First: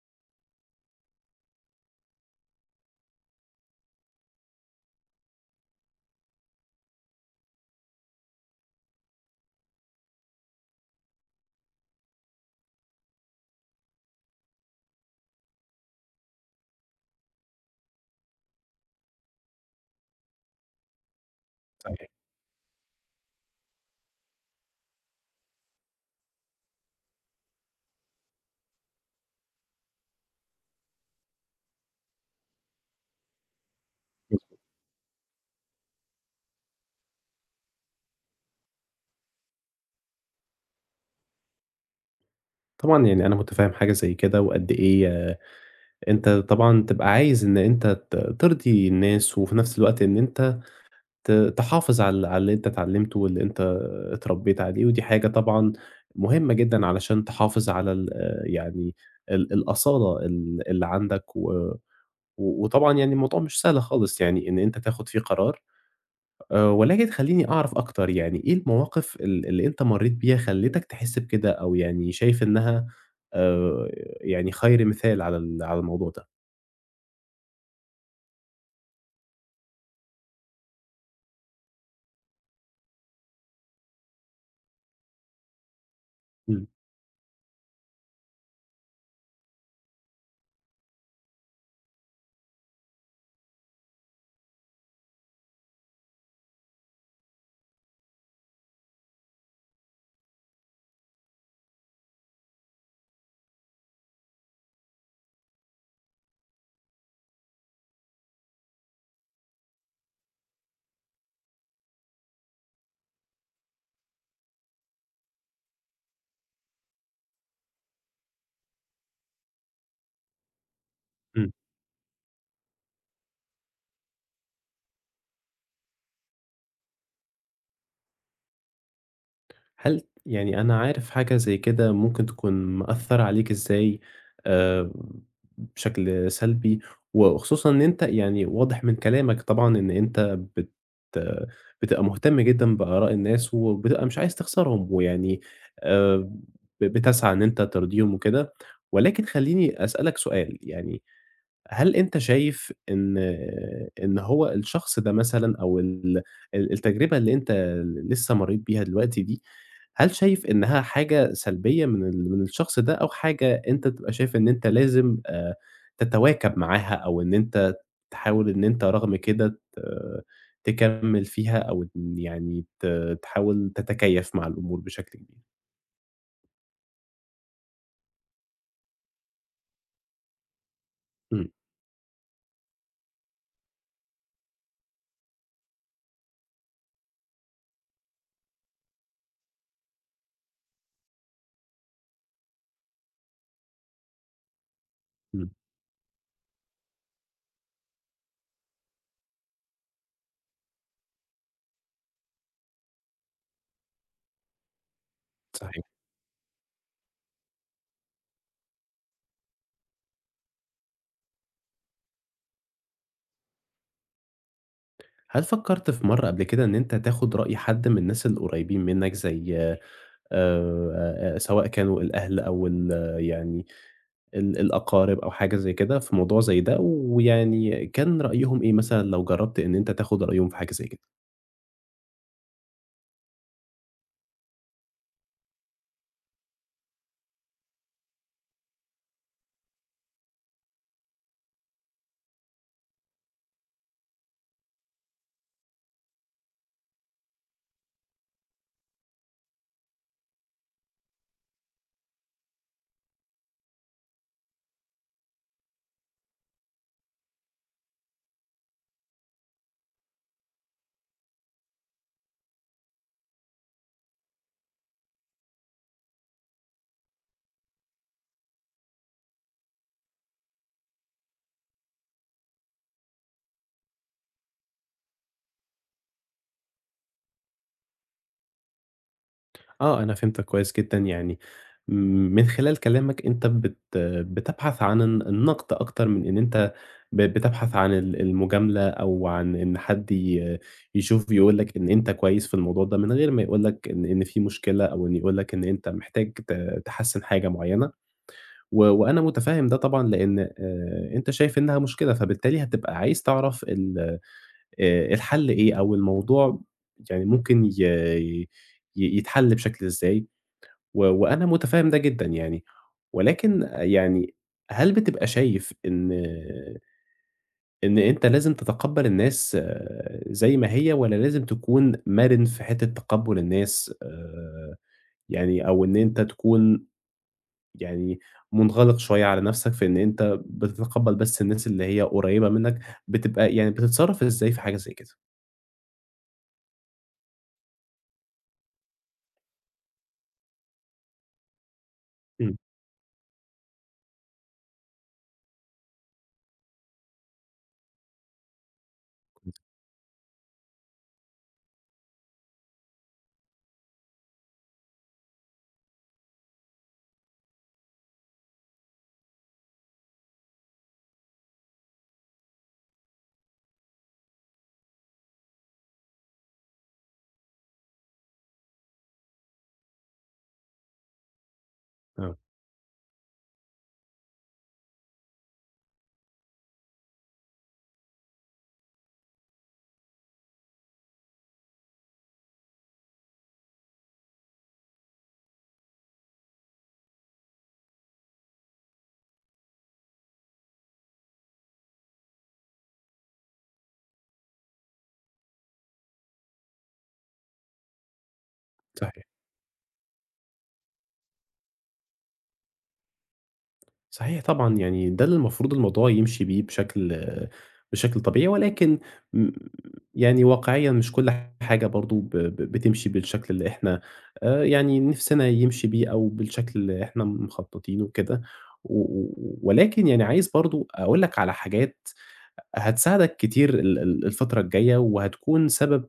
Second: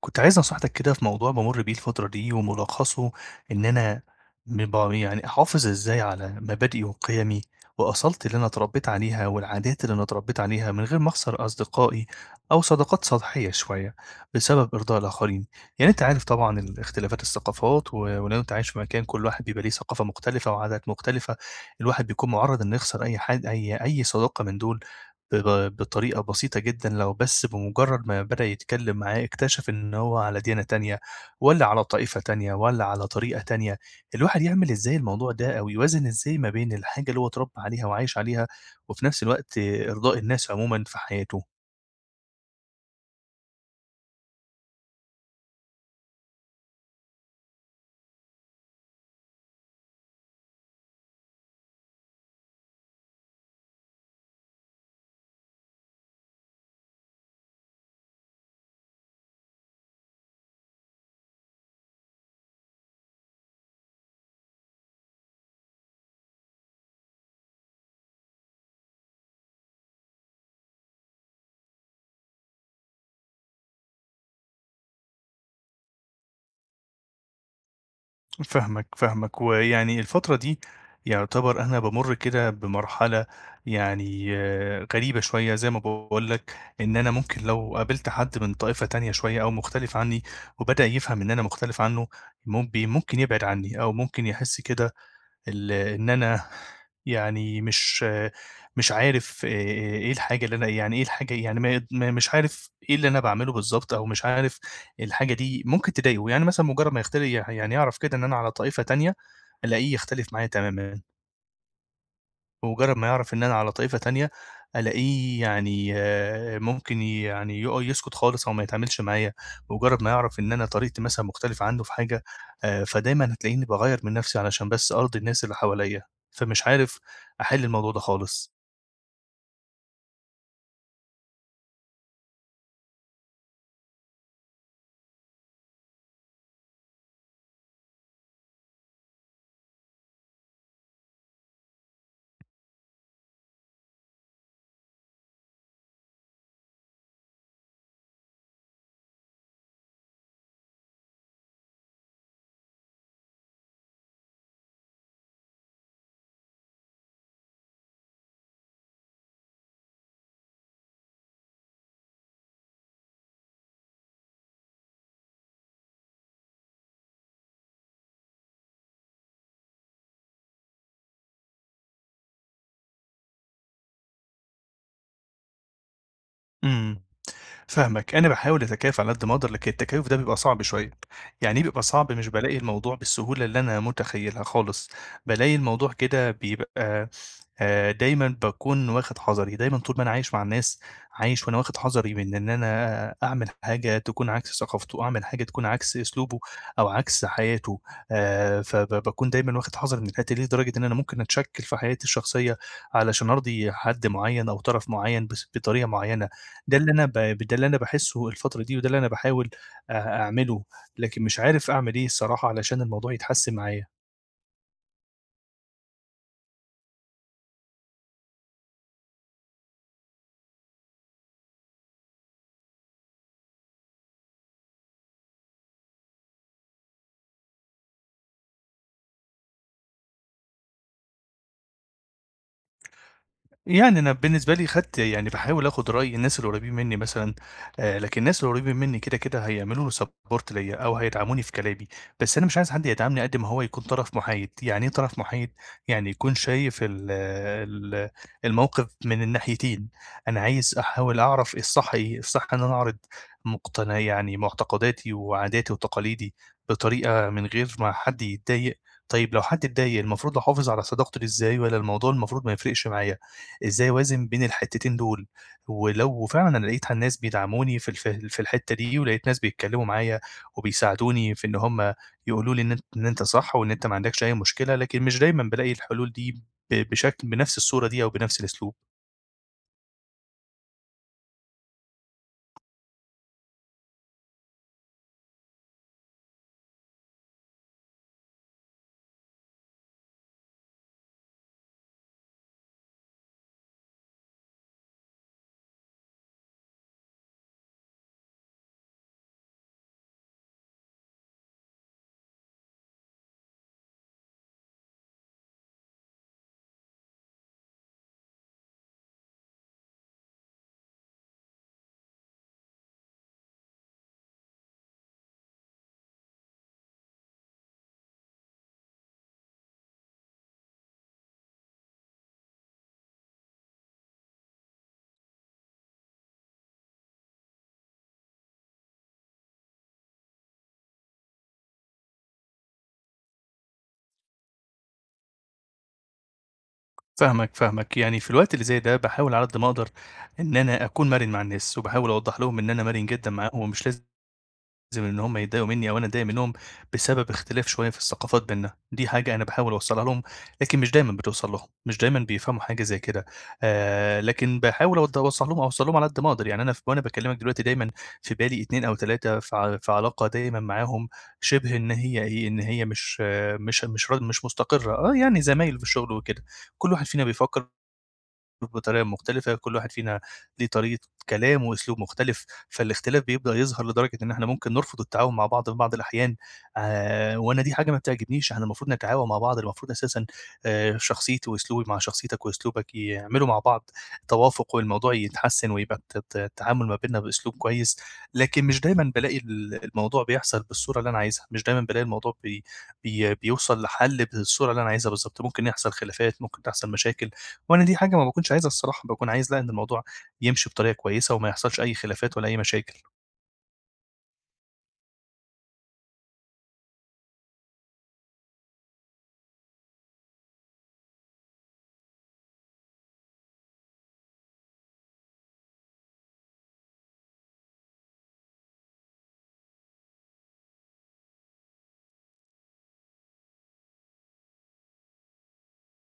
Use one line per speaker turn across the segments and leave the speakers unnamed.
كنت عايز نصحيتك كده في موضوع بامُر بيه الفترة دي وملّخصه إن أنا مبا يعني أحافظ إزاي على مبادئي وقيَمي وأصالتي اللي أنا اتربّيت عليها والعادات اللي أنا اتربّيت عليها من غير ما أخسر أصدقائي أو صداقات سطحية شوية بسبب إرضاء الآخرين، يعني أنت عارف طبعًا ال إختلافات الثقافات و ولو أنت عايش في مكان كل واحد بيبقى ليه ثقافة مختلفة وعادات مختلفة الواحد
[unintelligible]
بيكون مُعرّض إن يخسر أي حد أي أي صداقة من دُول ب ب بطريقة بسيطة جدًا لو بس بمُجرّد ما بدأ يتكلّم معاه اكتشف إن هو على ديانة تانية والّا على طائفة تانية والّا على طريقة تانية، الواحد
[unintelligible]
يعمل إزاي الموضوع ده؟ أو يوازن إزاي ما بين الحاجة اللي هو اتربى عليها وعايش عليها، وفي نَفْس الوقت إرضاء الناس عمومًا في حياته؟
طبعًا يعني أنا متفهّم حاجة زي كده وقد إيه ي أنت طبعًا تبقى عايز إن أنت ت ترضي الناس، وفي نَفْس الوقت إن أنت ت تحافظ على ال على اللي أنت اتعلّمته واللي أنت اتربّيت عليه، ودي حاجة طبعًا مهمّة جدًا علشان تحافظ على ال آآ يعني ال الأصالة ال اللي عَندك و و وطبعًا يعني الموضوع مش سهل خالص يعني إن أنت تاخُد فيه قرار، آآ ولكن خلّيني أعرف أكتر يعني، إيه المواقف ال اللي أنت مرّيت بيها خلِّتك تحسّ بكده أو يعني شايف إنها آآ يعني خير مثال على ال على الموضوع ده؟
فاهمك، فاهمك ويعني الفترة دي يُعتبر أنا بامُرّ كده بمرحلة يعني غريبة شوية زي ما باقول لك،
إمم.
إن أنا ممكن لو قابلت حد من طائفة تانية شوية أو مختلف عنّي وبدأ يفهم إن أنا مختلف عنّه مب ممكن يبعد عنّي أو ممكن يحس كده ال إن أنا يعني مش مش عارف إيه الحاجة اللي أنا يعني إيه الحاجة يعني ما ي ما مش عارف إيه اللي أنا باعملُه بالضبط أو مش عارف الحاجة دي ممكن تضايقه، يعني مثلًا مُجرّد ما يختل يح يعني يعرف كده إن أنا على طائفة تانية، ألاقيه يختلف معايا تمامًا. بمُجرّد ما يعرف إن أنا على طائفة تانية، ألاقيه يعني ممكن يعني يق يسكت خالص أو ما يتعاملش معايا، بمُجرّد ما يعرف إن أنا طريقتي مثلًا
إمم.
مختلفة عنّه في حاجة آآ، فدايمًا هتلاقيني باغيّر من نَفْسي علشان بس أرضي الناس اللي حواليّا، فمش عارف أحِل الموضوع ده خالص.
هل يعني أنا عارف حاجة زي كده ممكن تكون مأثّرة عليك إزاي آآ، بشكل سلبي و وخصوصًا إن أنت يعني واضح من كلامك طبعًا إن أنت بت بتبقى مُهتم جدًا بآراء الناس، وبتبقى مش عايز تخسرهم ويعني آآ، ب بتسعى إن أنت ترضيهم وكده، ولكن خلّيني أسأل لك سؤال، يعني هل أنت شايف إن إن هو الشخص ده مثلًا أو ال ال التجربة اللي أنت ل لسه مرّيت بيها دلوقتي دي، هل شايف إنّها حاجة سلبية من ال من الشخص ده أو حاجة أنت تبقى شايف إن أنت لازم آآ، تتواكب معاها أو إن أنت تحاول إن أنت رغم كده ت تكمّل فيها أو م يعني ت تحاول تتكيّف مع الأمور بشكل كبير؟
امم، فاهمك. أنا باحاول أتكيّف على قد ما أقدر، لكن التكيُّف ده بيبقى صعب شويّة.
امم.
يعني إيه بيبقى صعب؟ مش بالاقي الموضوع بالسهولة اللي أنا مُتخيّلها خالِص. بالاقي الموضوع كده بيبقى آآ دايمًا باكون واخد حَذَري، دايمًا طول ما أنا عايش مع الناس، عايش وأنا واخِد حَذَري مِن إن أنا آآ أعمل حاجة تكون عكس ثقافتُه، أعمل حاجة
امم.
تكون عكس أسلوبُه، أو عكس حياته، آآ فب باكون دايمَّا واخِد حَذَري مِن الحتّه دي، لدرجة إن أنا ممكن أتشَكِّل في حياتي الشخصية علشان أرضي حد مُعيّن أو طَرَف مُعيّن بس
صحيح.
بطريقة مُعيّنة. ده اللي أنا ب ب ده اللي أنا باحسُّه الفترة دي، وده اللي أنا باحاوِل آآ أعمله، لكن مش عارف أعمل إيه الصراحة علشان الموضوع يتحسّن معايا.
هل فكَّرت في مرّة قبل كده إن أنت تاخُد رأي حَد من الناس القريبين منَّك، زي آآ سواء كانوا الأهل أو ال يعني ال الأقارب، أو حاجة زي كده في موضوع زي ده؟ ويعني كان رأيهم إيه مثلًا لو جرّبت إن أنت تاخُد رأيهم في حاجة زي كده؟
يعني أنا بالنسبة لي خَدت يعني باحاول آخُد رأي الناس اللي قريّبين مني مثلًا، آآ لكن الناس اللي قريبين مني كده كده هيعملوا لي support ليَّ، أو هيدعَموني في كلامي. بس أنا مش عايز حد يدعَمني قد ما هو يكون طَرَف مُحايد، يعني إيه طرَف مُحايد؟ يعني يكون شايف ال ال الموقِف من الناحيتين. أنا عايز أحاوِل أعرَف الصحّ إيه، الصحّ إن أنا أعرض مقتن يعني معتقداتي وعاداتي وتقاليدي بطريقة من غير ما حد يتضايق. طيّب لو حد اتضايق المفروض أحافظ على صداقتي بِيه إزاي؟ والّا الموضوع المفروض ما يفرِقش معايا؟ إزاي أوازِن بين الحتّتين دول؟ ولو فعلًا لقيت ح الناس بيدعَموني في ال في ال في الحِتّة دي ولقيت ناس بيتكلّموا معايا، وبيساعدوني في إن هُم يقولوا لي إن أن إن أنت صح، وإن أنت ما عندَكش أي مشكلة، لكن مش دايمًا بالاقي الحلول دي ب بشكل بنَفْس الصورة دي، أو بنَفْس الأسلوب.
آه، أنا فهمتك كويس جدًا، يعني من خلال كلامك، أنت بت بتبحث عن الن النَقْد أكتر من إن أنت ب بتبحث عن ال المُجاملة أو عن إن حد ي يشوف ويقول لك إن أنت كويس في الموضوع ده من غير ما يقول لك إن إن في مشكلة أو إن يقول لك إن أنت محتاج ت تحسّن حاجة معيّنة. و وأنا مُتفاهم ده طبعًا، لإن آآ، أنت شايف إنّها مشكلة، فبالتالي هتبقى عايز تعرف ال آآ، الحَل إيه، أو الموضوع يعني ممكن ي ي يتحَل بشكل إزاي و وأنا مُتفهم ده جدًا يعني. ولكن يعني هل بتبقى شايف إن إن أنت لازم تتقبَّل الناس زي ما هي، والّا لازم تكون مَرِن في حتّة تقبُّل الناس، آآ، يعني أو إن أنت تكون يعني مُنغلِق شوية على نَفْسك، في إن أنت بتتقبَّل بس الناس اللي هي قريّبة منّك، بتبقى يعني بتتصرّف إزاي في حاجة زي كده؟
فاهمك، فاهمك. يعني في الوقت اللي زي ده، باحاول على قد ما أقدر إن أنا أكون مَرِن مع الناس وباحاول أوضّح
إمم.
لهم إن أنا مَرِن جدًا معاهم ومش لازم إن هم يضايقوا منّي أو أنا أضايق منّهم بسبب اختلاف شوية في الثقافات بيننا، دي حاجة أنا باحاول أوصّلها لهم، لكن مش دايمًا بتوصل لهم، مش دايمًا بيفهموا حاجة زي كده. آآ، لكن باحاول أوض أوصّل لهم أوصّل لهم على قد ما أقدر، يعني أنا ف وأنا باكلِّمك دلوقتي دايمًا في بالي 2 أو 3، ف في علاقة دايمًا معاهم شِبه إن هي إيه، إن هي مش مش مش ر مش مستقرّة. آه، يعني زمايل في الشُغل وكده، كل واحد فينا بيفكّر بطريقة مختلفة، كل واحد فينا ليه طريقة كلام وأسلوب
آه.
مختلف، فالاختلاف بيبدأ يظهر لدرجة إن إحنا ممكن نرفُض التعاون مع بعض في بعض الأحيان آآ، وأنا دي حاجة ما بتعجبنيش، إحنا المفروض نتعاون مع بعض، المفروض أساسًا آآ، شخصيتي وأسلوبي مع شخصيتك وأسلوبك يعملوا مع بعض توافُق والموضوع يتحسِّن ويبقى الت ت التعامل ما بيننا بأسلوب كويس، لكن مش دايمًا بالاقي ال الموضوع بيحصل بالصورة اللي أنا عايزها، مش دايمًا بالاقي الموضوع بي بي بيوصل لحَل بالصورة اللي أنا عايزها بالضبط، ممكن يحصل خلافات، ممكن تحصل مشاكل، وأنا دي حاجة ما باكنش عايزها الصراحة،
صحيح.
باكون عايز لأ إن الموضوع يمشي بطريقة كويسة وما يحصلش أي خلافات ولا أي مشاكل.
صحيح، طبعًا يعني ده اللي المفروض الموضوع يمشِي بيه بشكل، بشكل طبيعي ولكن يعني واقعيًا مش كُلّ حاجة برضه ب ب بتمشِي بالشكل اللي إحنا آآ، يعني نِفسنا يمشِي بيه أو بالشكل اللي إحنا مخططينه وكده، و و ولكن يعني عايز برضه أقول لك على حاجات هتساعدك كتير ال ال الفترة الجاية، وهتكُون سبب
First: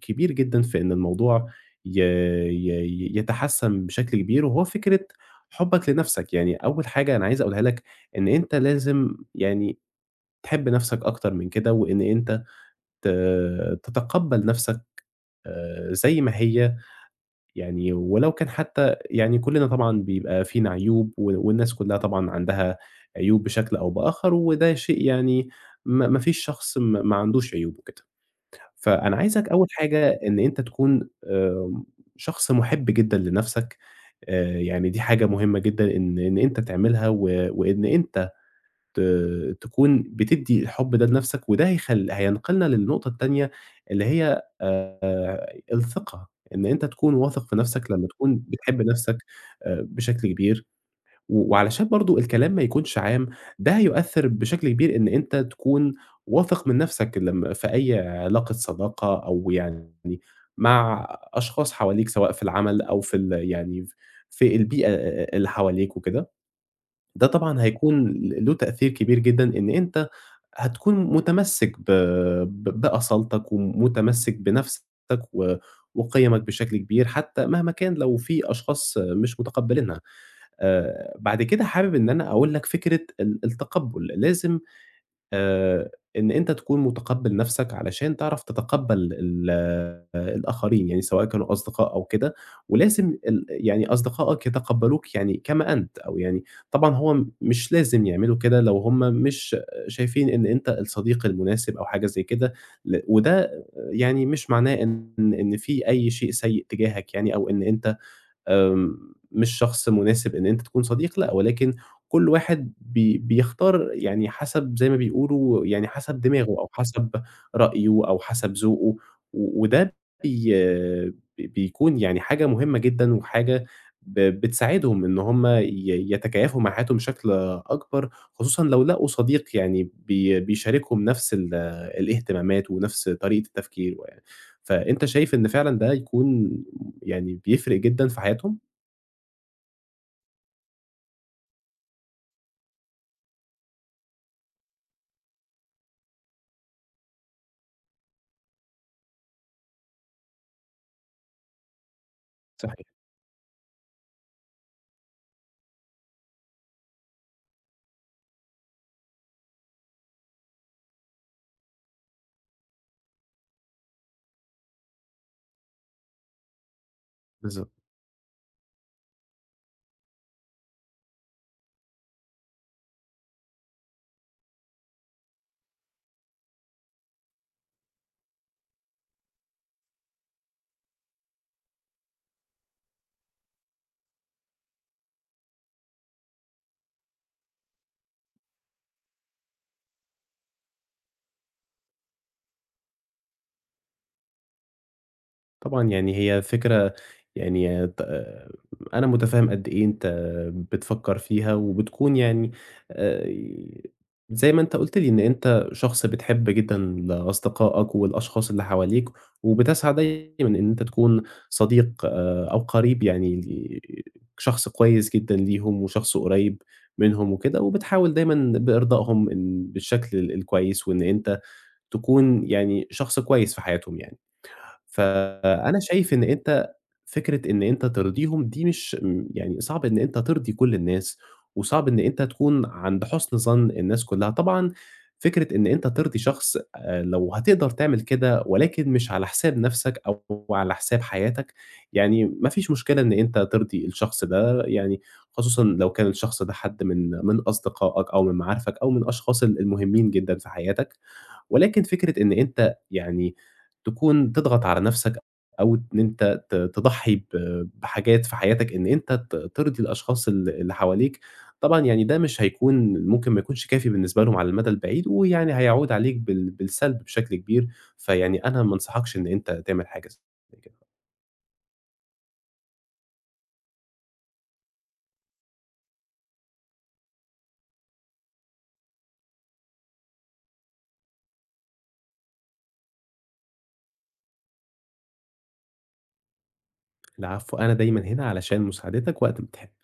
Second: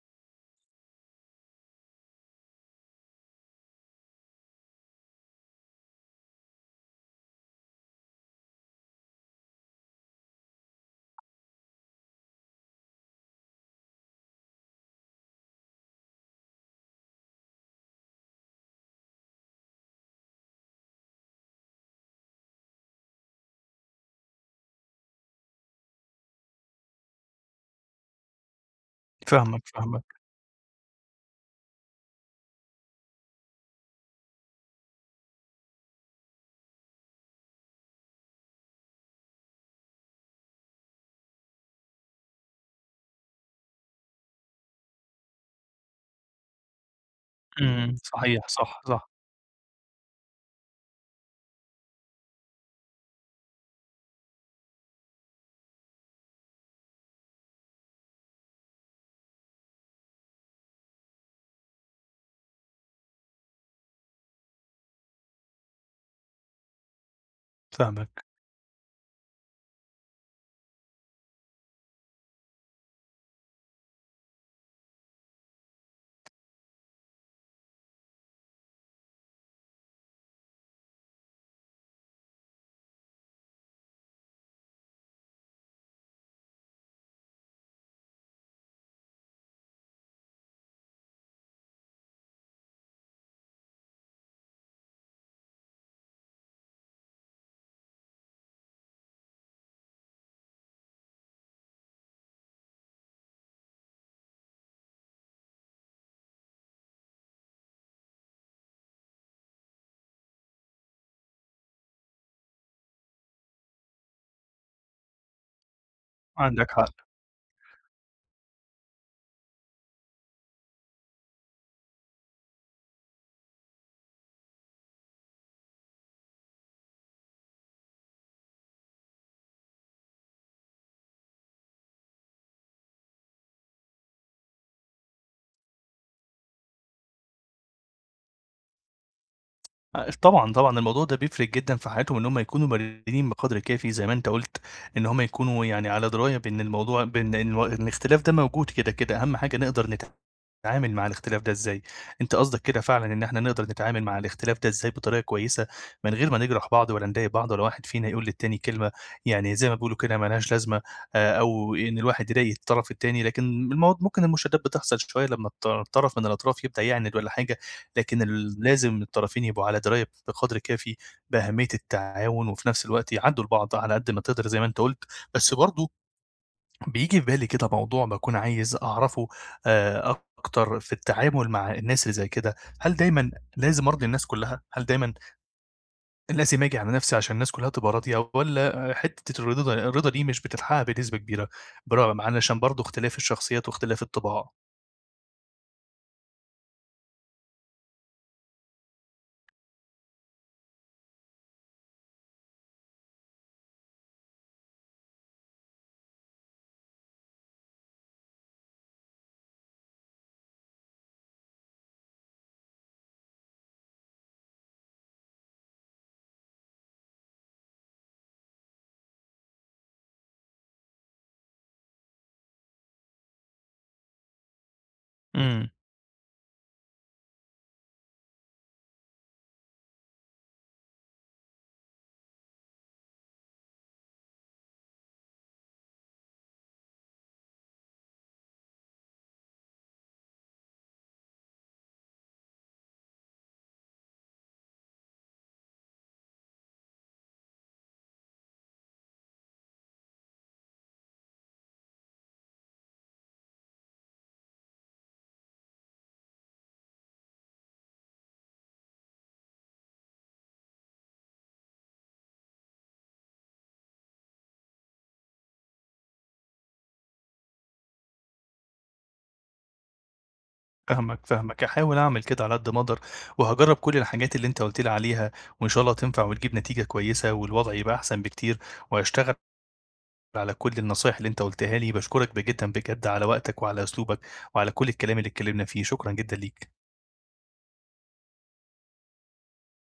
كبير جدًا في إن الموضوع ي ي ي يتحسِّن بشكل كبير وهو فكرة حُبك لنَفْسك، يعني أول حاجة أنا عايز أقولها لك إن أنت لازم يعني تحب نَفْسك أكتَر من كده، وإن أنت ت تتقبّل نَفْسك آآ، زَي ما هي، يعني ولو كان حتى يعني كُلّنا طبعًا بيبقى فينا عيوب و والناس كُلّها طبعًا عندها عيوب بشكل أو بآخر، وده شيء يعني ما ما فيش شخص ما ما عندوش عيوب وكده. فأنا عايزك
فاهمك
أول حاجة
فاهمك.
إن أنت تكُون آمم شخص مُحب جدًا لنَفْسك آآ، يعني دي حاجة مهمة جدًا إن إن أنت تعملها و وإن أنت ت تكُون بتدّي الحب ده لنَفْسك وده هيخلّ هينقْلنا للنقطة التانية اللي هي آآ، الثقة، إن أنت تكُون واثق في نَفْسك
إمم،
لمّا تكُون
صحيح
بتحب
صح، صح.
نَفْسك بشكل كبير و وعلشان برضه الكلام ما يكُونش عام ده هيؤثّر بشكل كبير إن أنت تكُون واثق من نَفْسك لمّا في أي علاقة صداقة أو يعني مع أشخاص حواليك سواء في العمل أو في ال يعني في البيئة اللي حواليك وكده، ده طبعًا هيكُون
فاهمك.
ل له تأثير كبير جدًا إن أنت هتكُون مُتمسِّك ب ب بأصالتك ومُتمسِّك بنَفْسك و وقِيَمك بشكل كبير حتى مهما كان لو في أشخاص مش متقبّلينها آآ، بعد كده حابب إن أنا أقول لك فكرة ال التقبُّل لازم آآ، إن أنت تكُون مُتقبِّل نَفْسك علشان تعرَف تتقبّل ال الآخرين يعني سواء كانوا أصدقاء أو كده، ولازم ال يعني أصدقائك يتقبّلوك يعني كما أنت أو يعني طبعًا هو مش لازم يعملوا كده لو هُم مش شايفين إن أنت الصديق المناسب أو حاجة زَي كده ل وده يعني مش معناه إن، إن في أي شيء سيء تجاهك يعني أو إن أنت آآ، مش شخص مناسب إن أنت تكُون صديق لأ، ولكن كُلّ واحد بي بيختار يعني حَسَب زَي ما بيقولوا يعني حَسَب دماغه، أو
عندك حق.
حَسَب رأيُه أو حَسَب ذوقُه و وده بي بيكُون يعني حاجة مهمة جدًا وحاجة ب بتساعدهم إن هُم ي يتكيّفوا مع حياتهم بشكل أكبَر، خصوصًا لو لقوا صديق يعني بي بيشاركهم نَفْس ال الإهتمامات ونَفْس طريقة التفكير يعني، فأنت شايف إن فعلًا ده يكُون يعني بيفرِق جدًا في حياتهم؟
آآ طبعًا، طبعًا الموضوع ده بيفرِق جدًا في حياتهُم، إن هُم يكونوا مرنين بقدْر كافي، زي ما أنت قُلت، إن هُم يكونوا يعني على دراية بإن الموضوع بإن إن الاختلاف ده موجود كده، كده. أهم حاجة نقدَر نتعامل مع الاختلاف ده إزاي. أنت قصدك كده
صحيح.
فعلًا، إن إحنا نقدَر نتعامل مع الاختلاف ده إزاي بطريقة كويّسة، من غير ما نجرَح بعض، ولا نضايق بعض، ولا واحد فينا يقول للتاني كلمة، يعني زي ما بيقولوا كده، مالهاش لازمة، آآ أو إن الواحد يضايق الطرَف التاني. لكن المو ممكن المشادّات بتحصَل شويّة لمّا الط طرَف من الأطراف يبدأ يعاند والّا حاجة،
بالضبط.
لكن ال لازم الطرفين يبقوا على دراية بقدْر كافي بأهمية التعاون، وفي نَفْس الوقت يعدّوا لبعض على قد ما تقدَر، زي ما أنت قُلت، بس برضه بييجي في بالي كده موضوع باكون عايز أعرَفه آآ أكتر في التعامل مع الناس اللي زي كده. هل دايمًا لازم أرضِي الناس كلّها، هل دايمًا لازم آجي على نَفْسي عشان الناس كلّها تبقى راضية، والّا حِتّة الرضا ده الرضا دي مش بتتحقّق بنسبة كبيرة، برغم علشان برضه اختلاف الشخصيات واختلاف الطباع؟
طبعًا يعني هي فكرة يعني ت أنا متفهّم قد إيه أنت بتفكّر فيها، وبتكُون يعني آآ، زي ما أنت قُلت لي إن أنت شخص بتحِب جدًا ل أصدقاءك والأشخاص اللي حواليك، وبتسعى دايمًا إن أنت تكُون صديق آآ أو قرِيب يعني شخص كويس جدًا ليهُم، وشخص قريّب منهُم وكده، وبتحاول دايمًا بإرضائهم بالشكل ال الكويّس وإن أنت تكُون يعني شخص كويّس في حياتهُم يعني.
إمم.
فأنا شايف إن أنت فكرة إن أنت ترضيهم دي مش، يعني صعب إن أنت ترضي كل الناس، وصعب إن أنت تكُون عند حُسن ظَن الناس كلّها. طبعًا فكرة إن أنت ترضي شخص، آآ، لو هتقدَر تعمل كده، ولكن مش على حساب نَفْسك أو على حساب حياتك، يعني ما فيش مشكلة إن أنت ترضي الشخص ده، يعني خصوصًا لو كان الشخص ده حد من من أصدقاءك أو من معارفك أو من الأشخاص ال المهمّين جدًا في حياتك، ولكن فكرة إن أنت يعني تكون تضغَط على نَفْسك أو إن أنت ت تضحّي ب بحاجات في حياتك، إن أنت ت ترضِي الأشخاص ال اللي حواليك، طبعًا يعني ده مش هيكون، ممكن ما يكونش كافي بالنسبة لهُم على المدى البعيد، ويعني هيعُود عليك بال بالسلْب بشكل كبير، فيعني أنا ما أنصحَكش إن أنت تعمل حاجة زي كده.
فاهمك، فاهمك. هاحاول أعمل كده على قد ما أقدَر، وهاجرّب كل الحاجات اللي أنت قُلت لي عليها، وإن شاء الله تنفَع وتجيب نتيجة كويّسة، والوضع يبقى أحسن بكتير، وهاشتغل على كل النصايح اللي أنت قُلتها لي. باشكرك ب جدًا بجد على وقتك وعلى أسلوبك وعلى كل الكلام اللي اتكلّمنا فيه. شكرًا جدًا ليك.
العفو، أنا دايمًا هنا علشان مساعدتك وقت ما تحب.